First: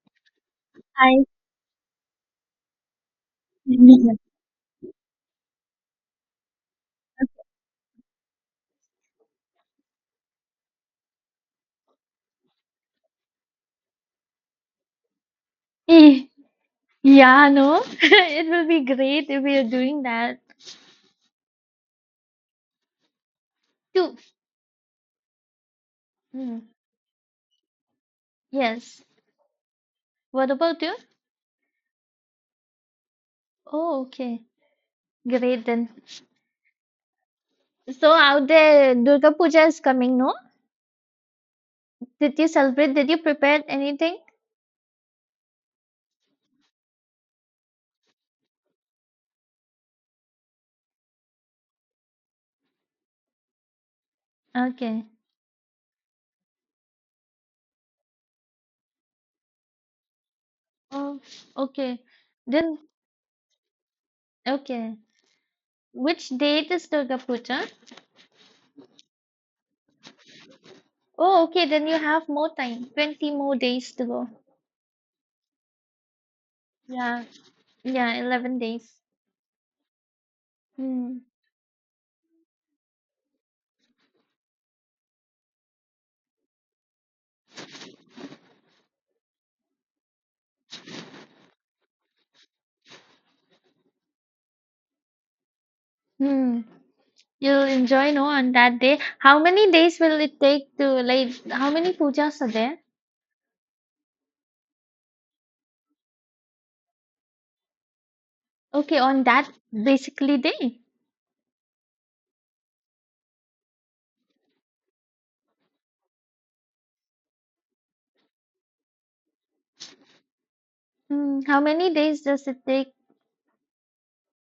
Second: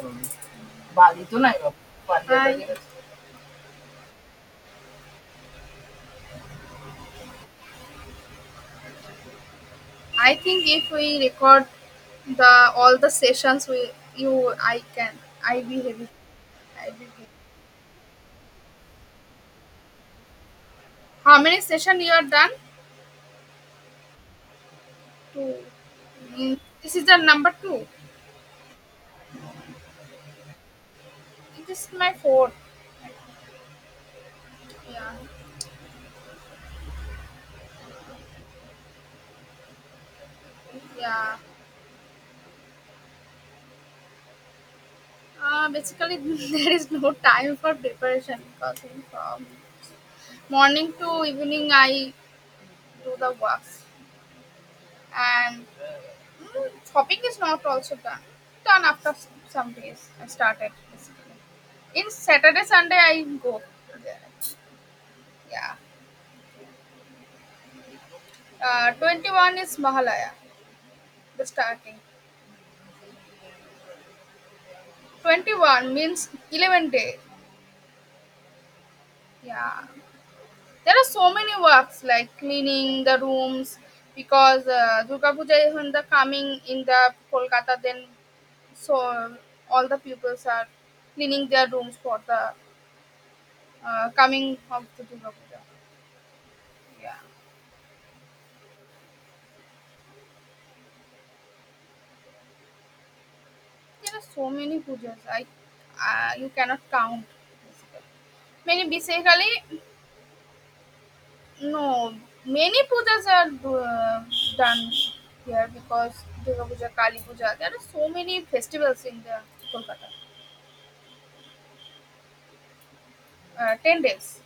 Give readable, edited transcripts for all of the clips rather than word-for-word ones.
And I. I think if we record the all the sessions, we you I can I be heavy. Eh, I be heavy. Yeah, no, it will be great if we are doing that How many session you are done? too. Two. Hmm, This is the number two. yes. What about you? It is my fourth. Oh, okay. Yeah, Great then. So out there, Durga Puja is coming, no? yeah. Did you celebrate? Did you prepare anything? Basically, there is no time for preparation because in from morning to evening I do the work. Okay. And hopping is not also done after some days I started Oh, basically. okay. In Saturday, Then, Sunday, I go there. okay. Yeah. Which date is Durga Puja? 21 is Mahalaya Oh, the okay. Then you starting. have more time. 20 more days to go. 21 means 11 day. Yeah. Yeah, 11 days. Yeah. There are Hmm. so many works like cleaning the rooms because Durga Puja is in the coming in the Kolkata then. So all the pupils are cleaning their rooms for the coming of the Durga Puja. Hmm. Yeah, You'll enjoy no on that day. How many days will it take to like how many pujas are there? there are so many pujas. I you cannot count. Basically, many Okay, on that basically basically day. no many pujas are done here because Durga Puja, Kali Puja. There are so many festivals in the Kolkata. Hmm, how many days does it take? 10 days.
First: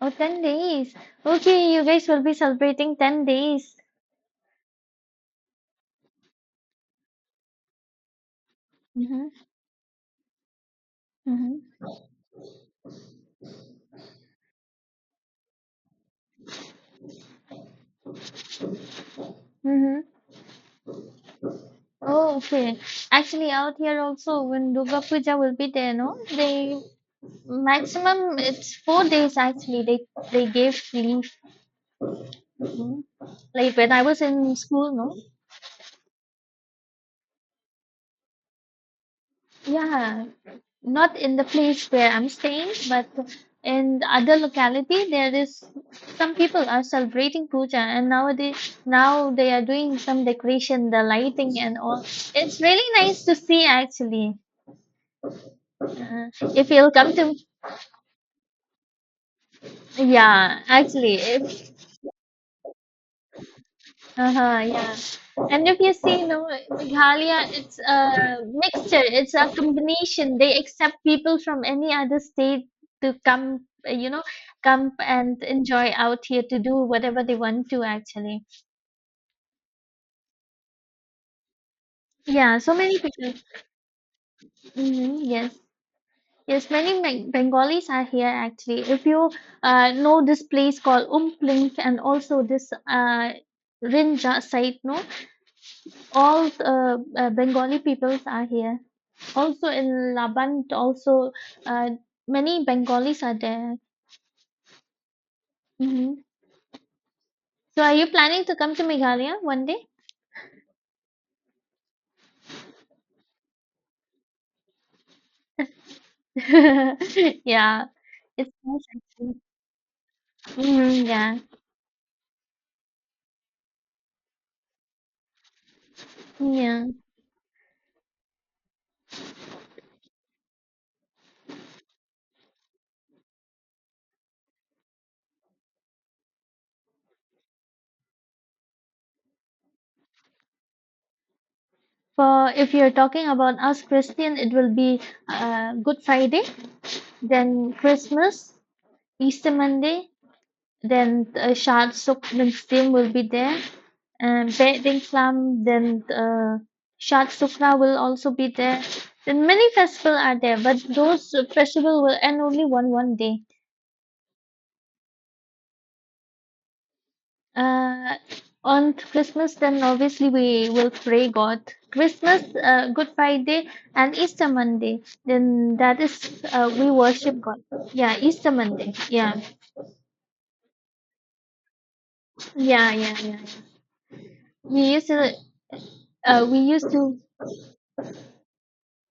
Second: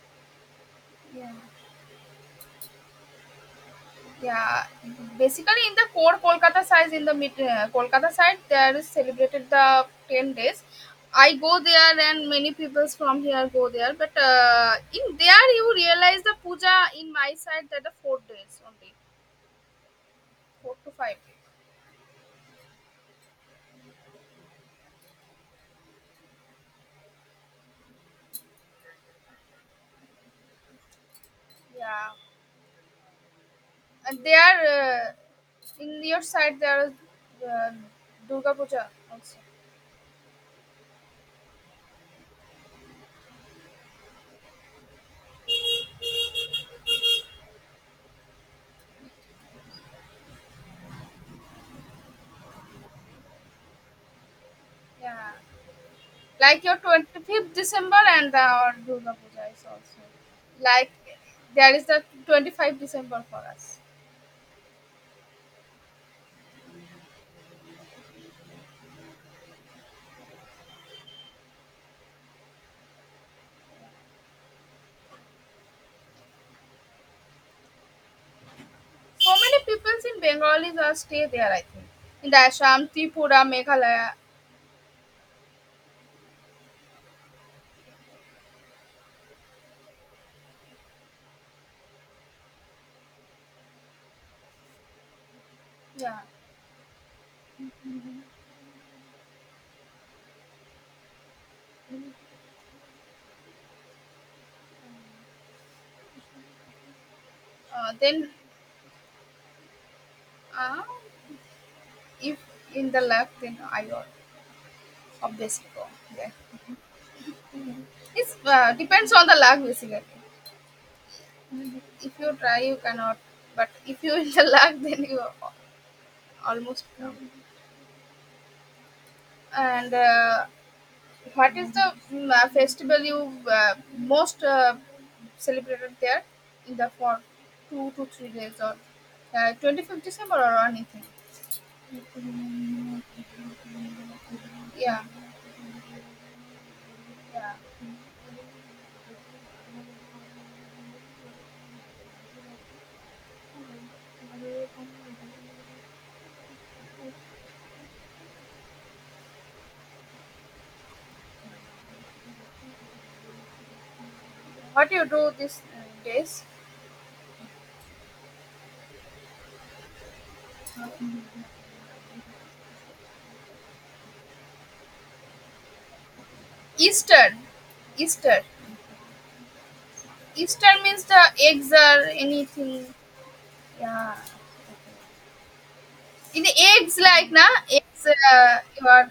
Oh, 10 days. Yeah. Okay, you guys will be celebrating 10 days. Yeah, basically in the core Kolkata side, in the mid Kolkata side, there is Mm-hmm. celebrated the 10 days. I go Mm-hmm. there, and many people from here go there. But in there, you realize the puja in my side that the 4 days only, Mm-hmm. 4 to 5 days. Oh, okay. Actually, out here also, when Durga Puja will be there, no? They maximum it's 4 days actually. They gave leave. Yeah, Mhm. Like when I and was in there school, no? In your side there is uh, Durga Puja also. Yeah, not in the place where I'm staying, but in the other locality, there is some people are celebrating puja, and nowadays now they are doing some decoration, the lighting and all. It's really nice to see actually. Yeah, Uh, like if your you'll come to, 25th December. And the Durga Puja is also yeah, like actually, if there is the 25th December for us. uh-huh, yeah. And if you see, no, Meghalaya, it's a mixture, it's a combination. They accept people from any other state to come, you know, come and enjoy out here to do whatever they want to actually. So many peoples in Bengalis are stay there, I think, in the Yeah, so Assam, many people. Tripura, Meghalaya. Hmm, yes. Yes, many Bengalis are here actually. If you know this place called Umplink and also this Rinja site, no, Yeah. all Bengali peoples are here. Also in Laban, also uh, many Bengalis are there. Hmm. So uh, are you then planning to come to Meghalaya one day? uh, if in the luck then I will obviously go there. Yeah, It it's nice depends on the actually. luck basically. Mhm, yeah, Mhm. If you try you cannot, but if you in the luck then you are almost yeah. come. And what is the festival you most celebrated there in the for 2 to 3 days or 25th December or anything? For if you're talking about us Christian, it will Yeah, be Good Friday, yeah. then Christmas, Easter Monday, then Shad Suk Wednesday will be there. And Wedding Plum, then Shad Sukna will also be there. Then many festivals are there, but those festival will end only one day. What do you do these days? Uh, on Christmas, then obviously we will pray God. Christmas, Good Friday, and Easter Monday. Then that is we Easter, worship God. Yeah, Easter. Easter Monday. Yeah, Easter means the eggs or yeah, anything. yeah, yeah. Yeah. Yeah. We used to In the we used eggs, to like, na, eggs, you are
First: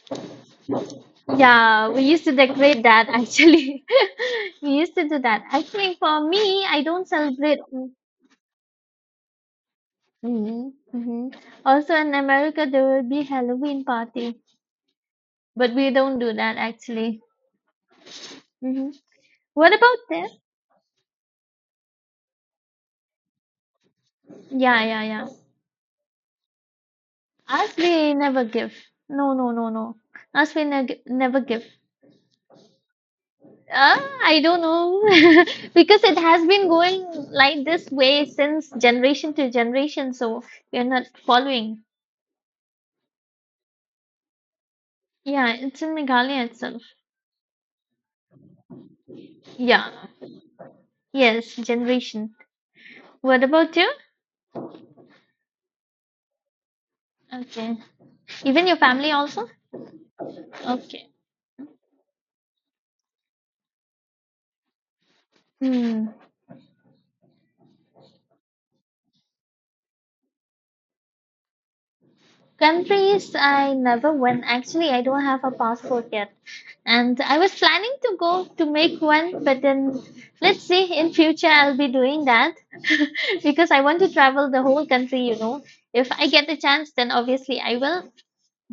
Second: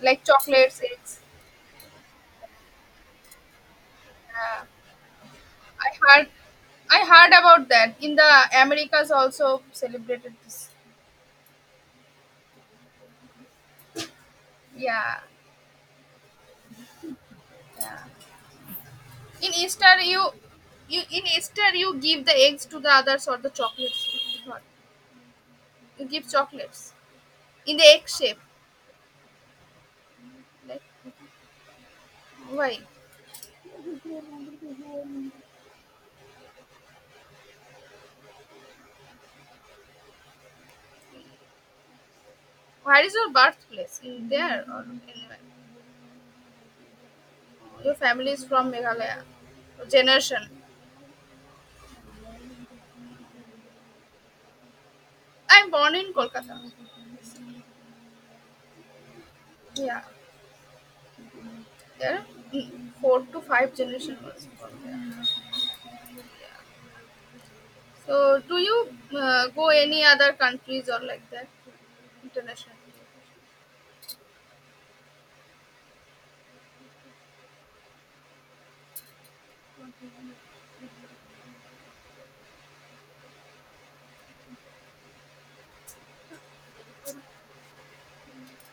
like chocolates, eggs. Yeah, we used to decorate that actually. Yeah. We used to do that. I I think for heard me, I I don't heard celebrate. about that. In the Americas also celebrated this. Mm-hmm. Hmm. Also in America, there will be Halloween party, Yeah. but we don't do that actually. Yeah. Hmm. In What Easter about this? you give the eggs to the others or the chocolates. You give not. Yeah, yeah, yeah. You give chocolates. In Us, the egg we shape. never give. No, no, no, no. Us, we Like, neg never give. why? Uh, I don't know because it has been going like this way since generation to generation, so we're not following. Where is your birthplace? In there or anywhere? Yeah, it's in Meghalaya itself. Your family is from Meghalaya. Yeah. Generation. Yes, generation. What about you? I'm born in Kolkata. Okay. Even your family also? Yeah. Okay. There are four to five generation was born there. Hmm. Yeah. So, do you go any other countries or like that internationally? Countries I never went. Actually, I don't have a passport yet. And I was planning to go to make one, but then let's see in future I'll be doing that because I want to travel the whole country. If I get the chance, then obviously I will.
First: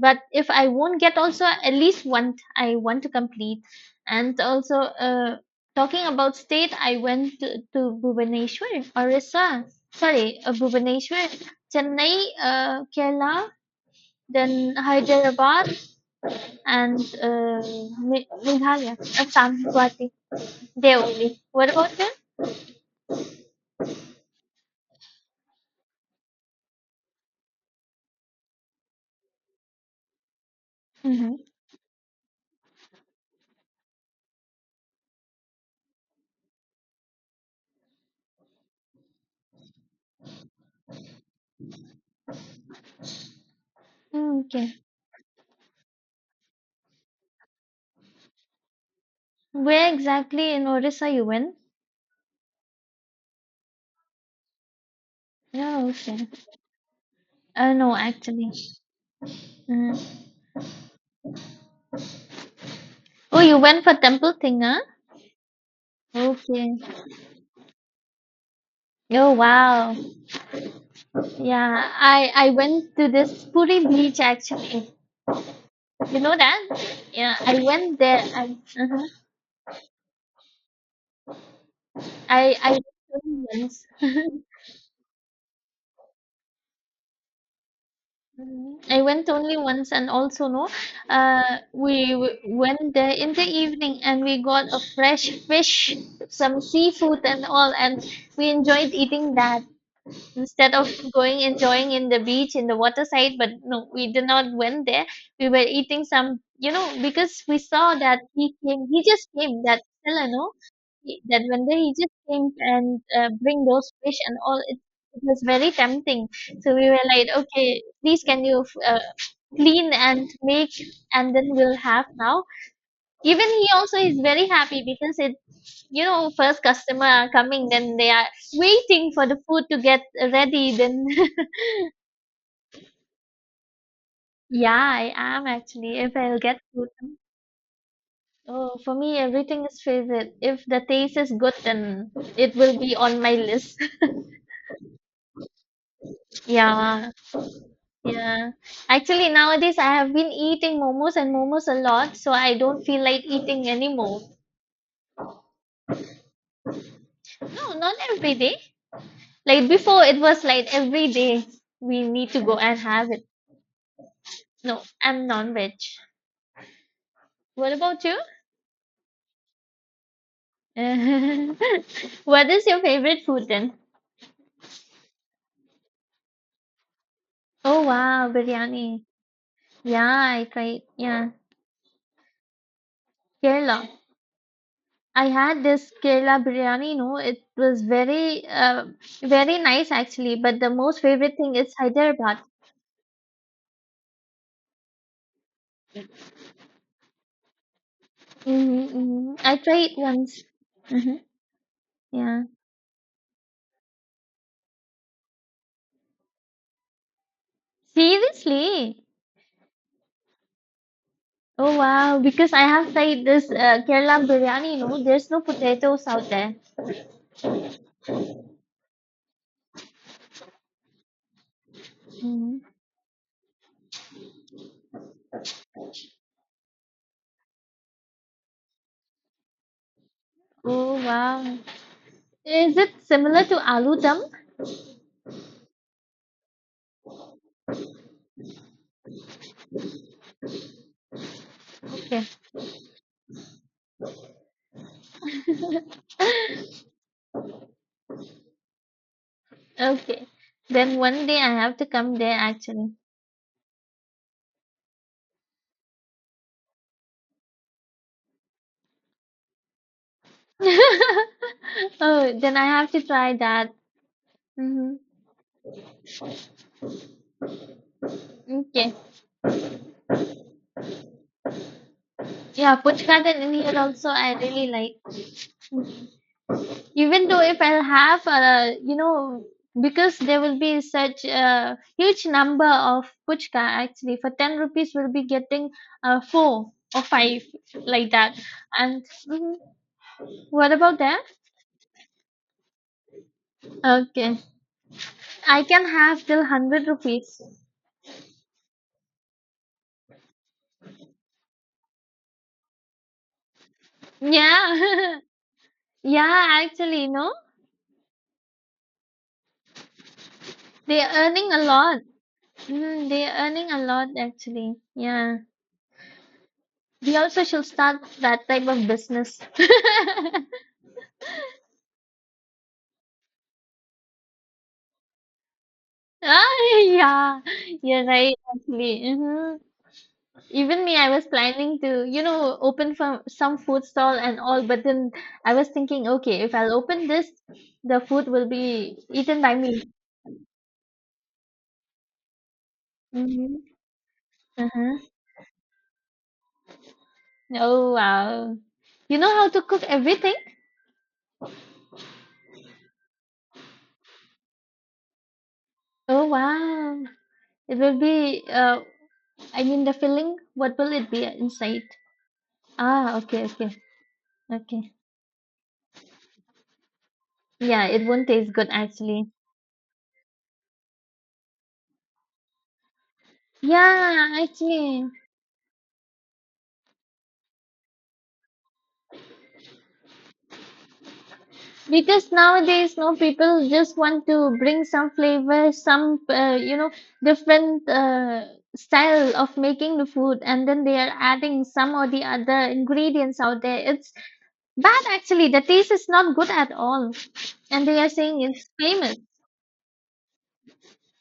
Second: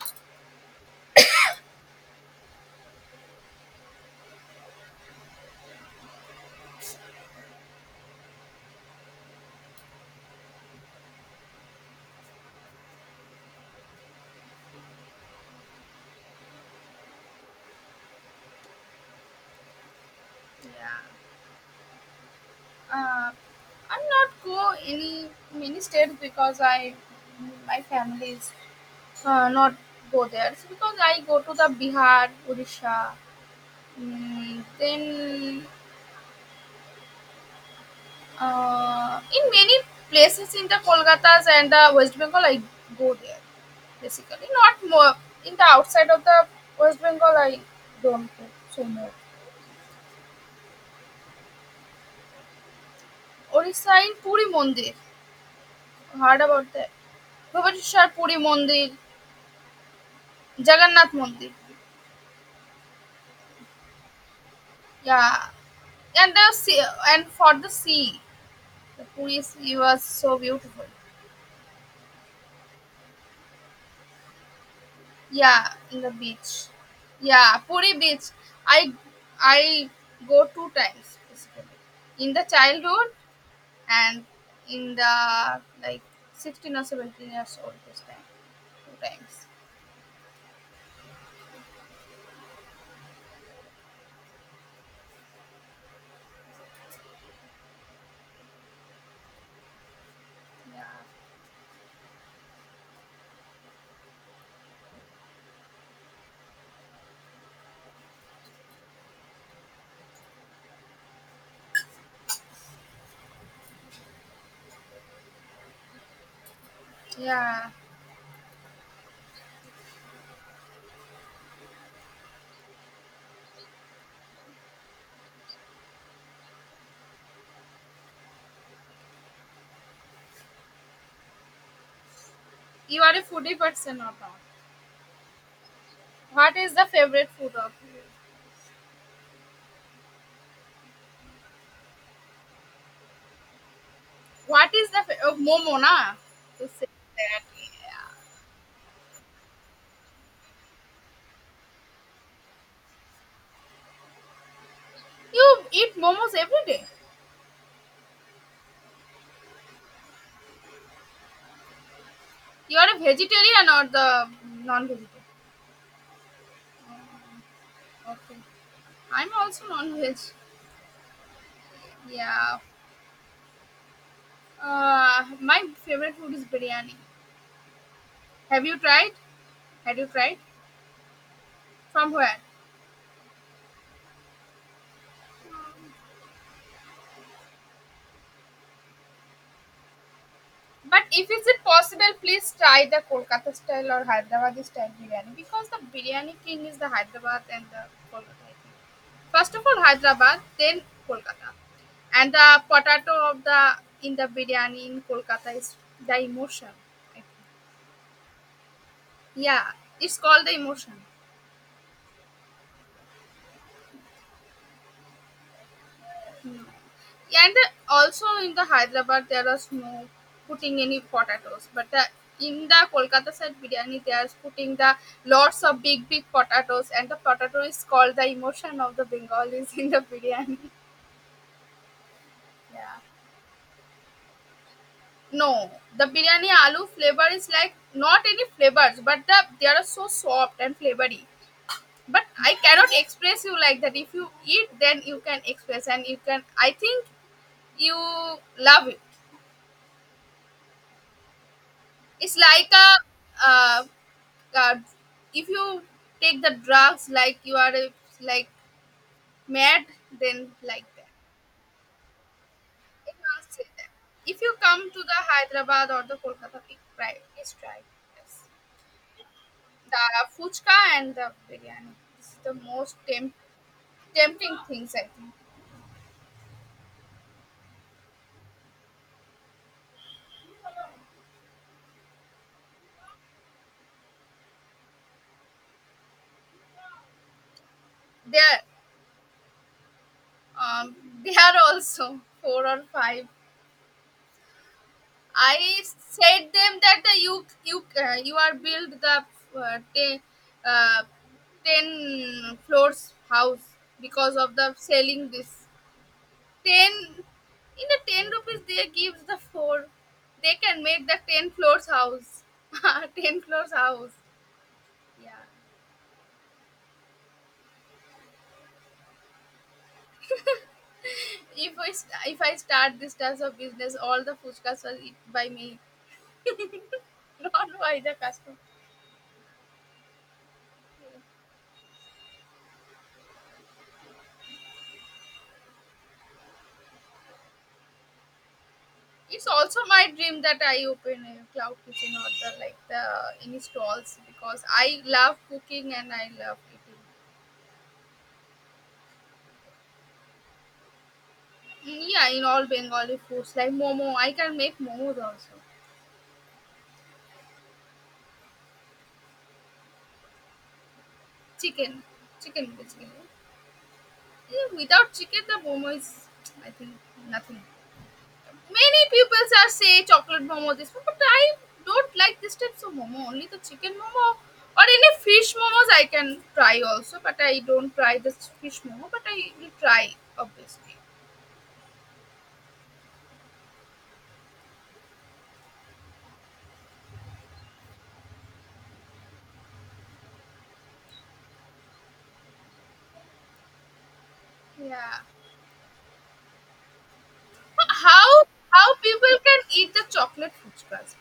But if I won't get also, at least one I want to complete. And also talking about state, I went to Bhubaneswar, Orissa. Sorry, Bhubaneswar, Chennai, Kerala, then Hyderabad, and uh, Meghalaya, Assam, Guwahati. They Yeah, only. What about them? uh, I'm not go any many states because I my family is not go there. So because I Mm-hmm. go to the Bihar, Odisha, then in many places in the Kolkata's and the West Bengal, I go there basically. Okay, Not more in the outside of the West Bengal, I don't go so much. where exactly in Orissa you went? ওড়িশায় Puri Mandir. No, okay. Heard about that. No, Bhubaneswar Puri actually. Mandir, Mm. Jagannath Mandir. Oh, you went for temple thing, huh? Yeah. And the Okay. sea, and for the sea, the Oh Puri sea wow. was so beautiful. Yeah, I went to this Puri beach actually. Yeah, in the You know beach. that? Yeah, Yeah, I Puri went there. beach. I I uh I go 2 times basically. In the I I childhood went only once. and in the like 16 or 17 years old this time. Two I went times. only once, and also no, we went there in the evening, and we got a fresh fish, some seafood, and all, and we enjoyed eating that. Instead Yeah. of going enjoying in the beach in the water side, but no, we did not went there. We were eating some because we saw that he just came. That seller, no, that vendor, he just came and bring those fish and all. It was very tempting, so we were like, Yeah. okay, please can you clean and make, and then we'll have now. Even he also is very happy because it first customer are coming, then they are waiting for the food to get ready. Then You are a foodie person or not? yeah I am actually if I'll What get is the food. favorite food of you? Oh, for me everything is favorite if the taste is good, then it will be on my list. What is the oh, momo na? To say Yeah, that, yeah. yeah, actually nowadays I have been eating momos and momos a lot, so I don't feel like eating anymore. You eat momos every day. No, not every day. Like before it was like every day we need to go You and are a have it. vegetarian or the No, non-vegetarian? I'm non-veg. What about you? Okay, I'm also non-veg. What Yeah. is your favorite food then? My favorite food is biryani. Oh wow, Have you biryani. tried? Had Yeah, you tried? I tried. Yeah, From where? Kerala. I had this Kerala biryani. No, it was very, very nice actually. But the most But if favorite is thing it is possible, Hyderabad. please try the Kolkata style or Hyderabad style biryani because the biryani king is the Hyderabad and the Kolkata. I think. Mm-hmm, mm-hmm. First I of all, tried Hyderabad, once. then Hmm. Kolkata, and Yeah. the potato of the in the biryani in Kolkata is the emotion. I think. Seriously? Yeah, it's called the emotion. Oh wow! Because I have tried this Kerala biryani. No, there's no potatoes out there. Yeah, and also in the Hyderabad, there is no putting any potatoes, but the, Hmm. in the Kolkata side biryani, they are putting the lots of big big potatoes, and the potato is called the emotion of the Bengalis in the biryani. Oh wow! Is Yeah. it similar to aloo dum? No, the biryani aloo flavor is like not any flavors, but they are so soft and flavory. But I cannot express you like that. If you eat, then you can express, and you can. I think you love it. Okay. Then one day I have to come It's there like a actually. uh, uh, if you take the drugs like you are like mad then like that. Oh, then I have to It try must say that. that if you come Hmm. to the Hyderabad or the Kolkata, please try, please try. Yes, Okay. the fuchka and the biryani, this is the Yeah, most Puch Garden in here also I tempting really things I like. think. Even though if I'll have because there will be such a huge number of puchka actually. For 10 rupees we'll be getting four or five like They that. are And mhm, what um, about that? they are also four or five. Okay. I I can have till said them 100 that the rupees. you are build the uh, ten, uh, 10 floors house because of the Yeah. selling this. Yeah, Ten actually, no, in the 10 rupees they give the four. They can make they're the ten earning a floors lot. house. Mm, they're ten earning floors a lot, house. actually. Yeah. Yeah. We also should start that type of business. If I start this type of business all the food will eat by me. Ah, yeah, Not by you're the right, customer. actually. Hmm. Even me, I was planning to, open from some food stall and all, but then I was thinking, okay, if I'll open this, the food will be eaten It's by also me. my dream that I open a cloud kitchen or the like the any Mm-hmm. stalls because Uh-huh. I love cooking and I love eating. Oh, wow. You know how to cook everything? Mm, yeah, in all Bengali foods like momo, I can make momos also. Oh, wow. It will be, I mean, the filling, what will it be inside? Chicken, chicken. Ah, okay, okay, Yeah, okay. without chicken, the momo is I think nothing. Yeah, it won't taste good Many actually. people are say chocolate momo this one, but I don't like this types of momo. Only the chicken momo Yeah, or any actually, fish momos I can try also, but I don't try this fish momo. But I will try obviously. because nowadays, no people just want to bring some flavor, some, different style of making the food, and then they are adding some or the other ingredients out there. It's bad Yeah. actually. The taste is not good at all, and they are saying How it's how famous. people can eat the chocolate fuchkas?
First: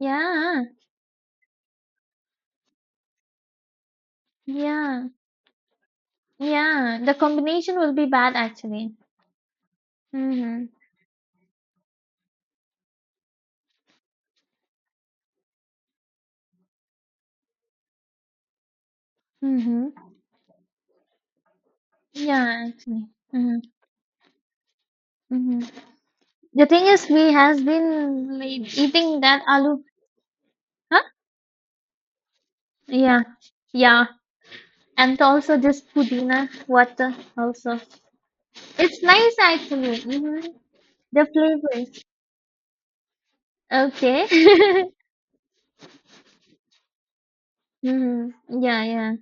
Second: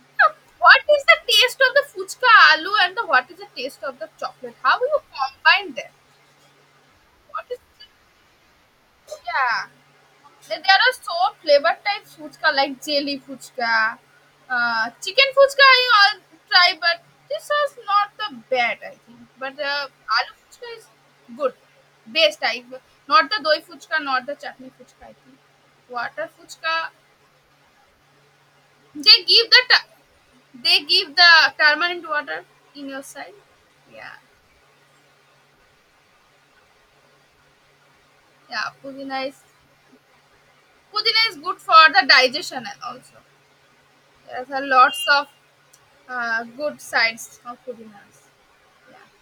Yeah, What is the taste of the fuchka aloo and the what is the taste of the chocolate? How you yeah. combine them? Yeah, the What is combination the, will be bad actually. yeah? There Mhm. there are so flavor type fuchka like jelly fuchka, chicken fuchka. I all try, but this is not the bad I think. But Mhm. aloo fuchka is good, best I Yeah, actually. not the doi Mhm. fuchka, not the chutney fuchka. I think Mhm. water The fuchka. thing is, we has been like, eating They that give the aloo. ta- they Huh? give the permanent water in your Yeah. side. Yeah. Yeah, And also this pudina water also. yeah. It's Pudina nice is actually. Mhm. The pudina is good for flavors. the digestion and also Okay. there's a lots of good sides of pudinas. Mhm. Yeah. Yeah.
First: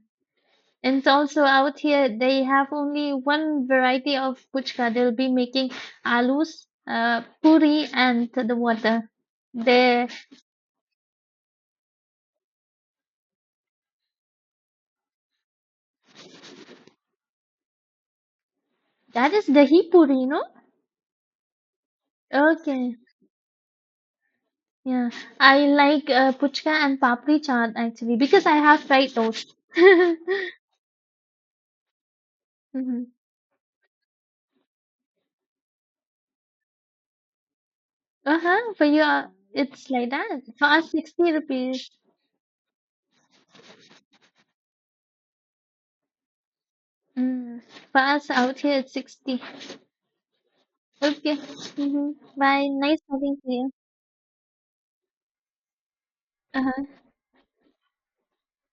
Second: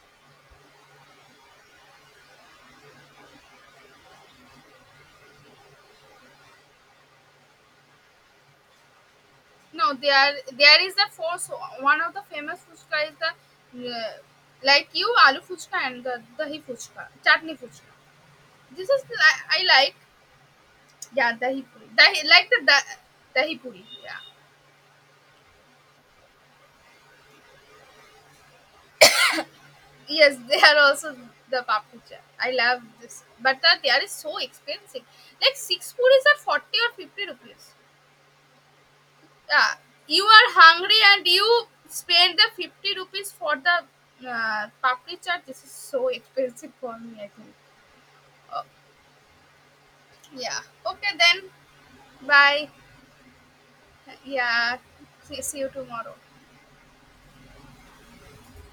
And also out here, they have only one variety of puchka. They'll be making alus, puri, and the water. No, They there is a force. One of the famous fuchka is the like you aloo fuchka and the dahi fuchka, chutney fuchka. This is that is I dahi like. puri. Yeah, dahi puri. Dahi like the Okay, dahi puri. Yeah. yeah. I like puchka and papri chaat actually because I have fried those. Hmm. Yes, they are also the papucha. I love this, but that they are so expensive. Like six puris are 40 or 50 rupees. Uh-huh. For you, Yeah, it's like you that. are For us, hungry and 60 you rupees. spend the 50 rupees for the papri chaat. This is so expensive for me, I think. Mm. For us out Oh, here, it's 60. yeah. Okay, Okay. then. Hmm. Bye. Bye. Nice talking to you. Yeah. See you tomorrow. Uh-huh.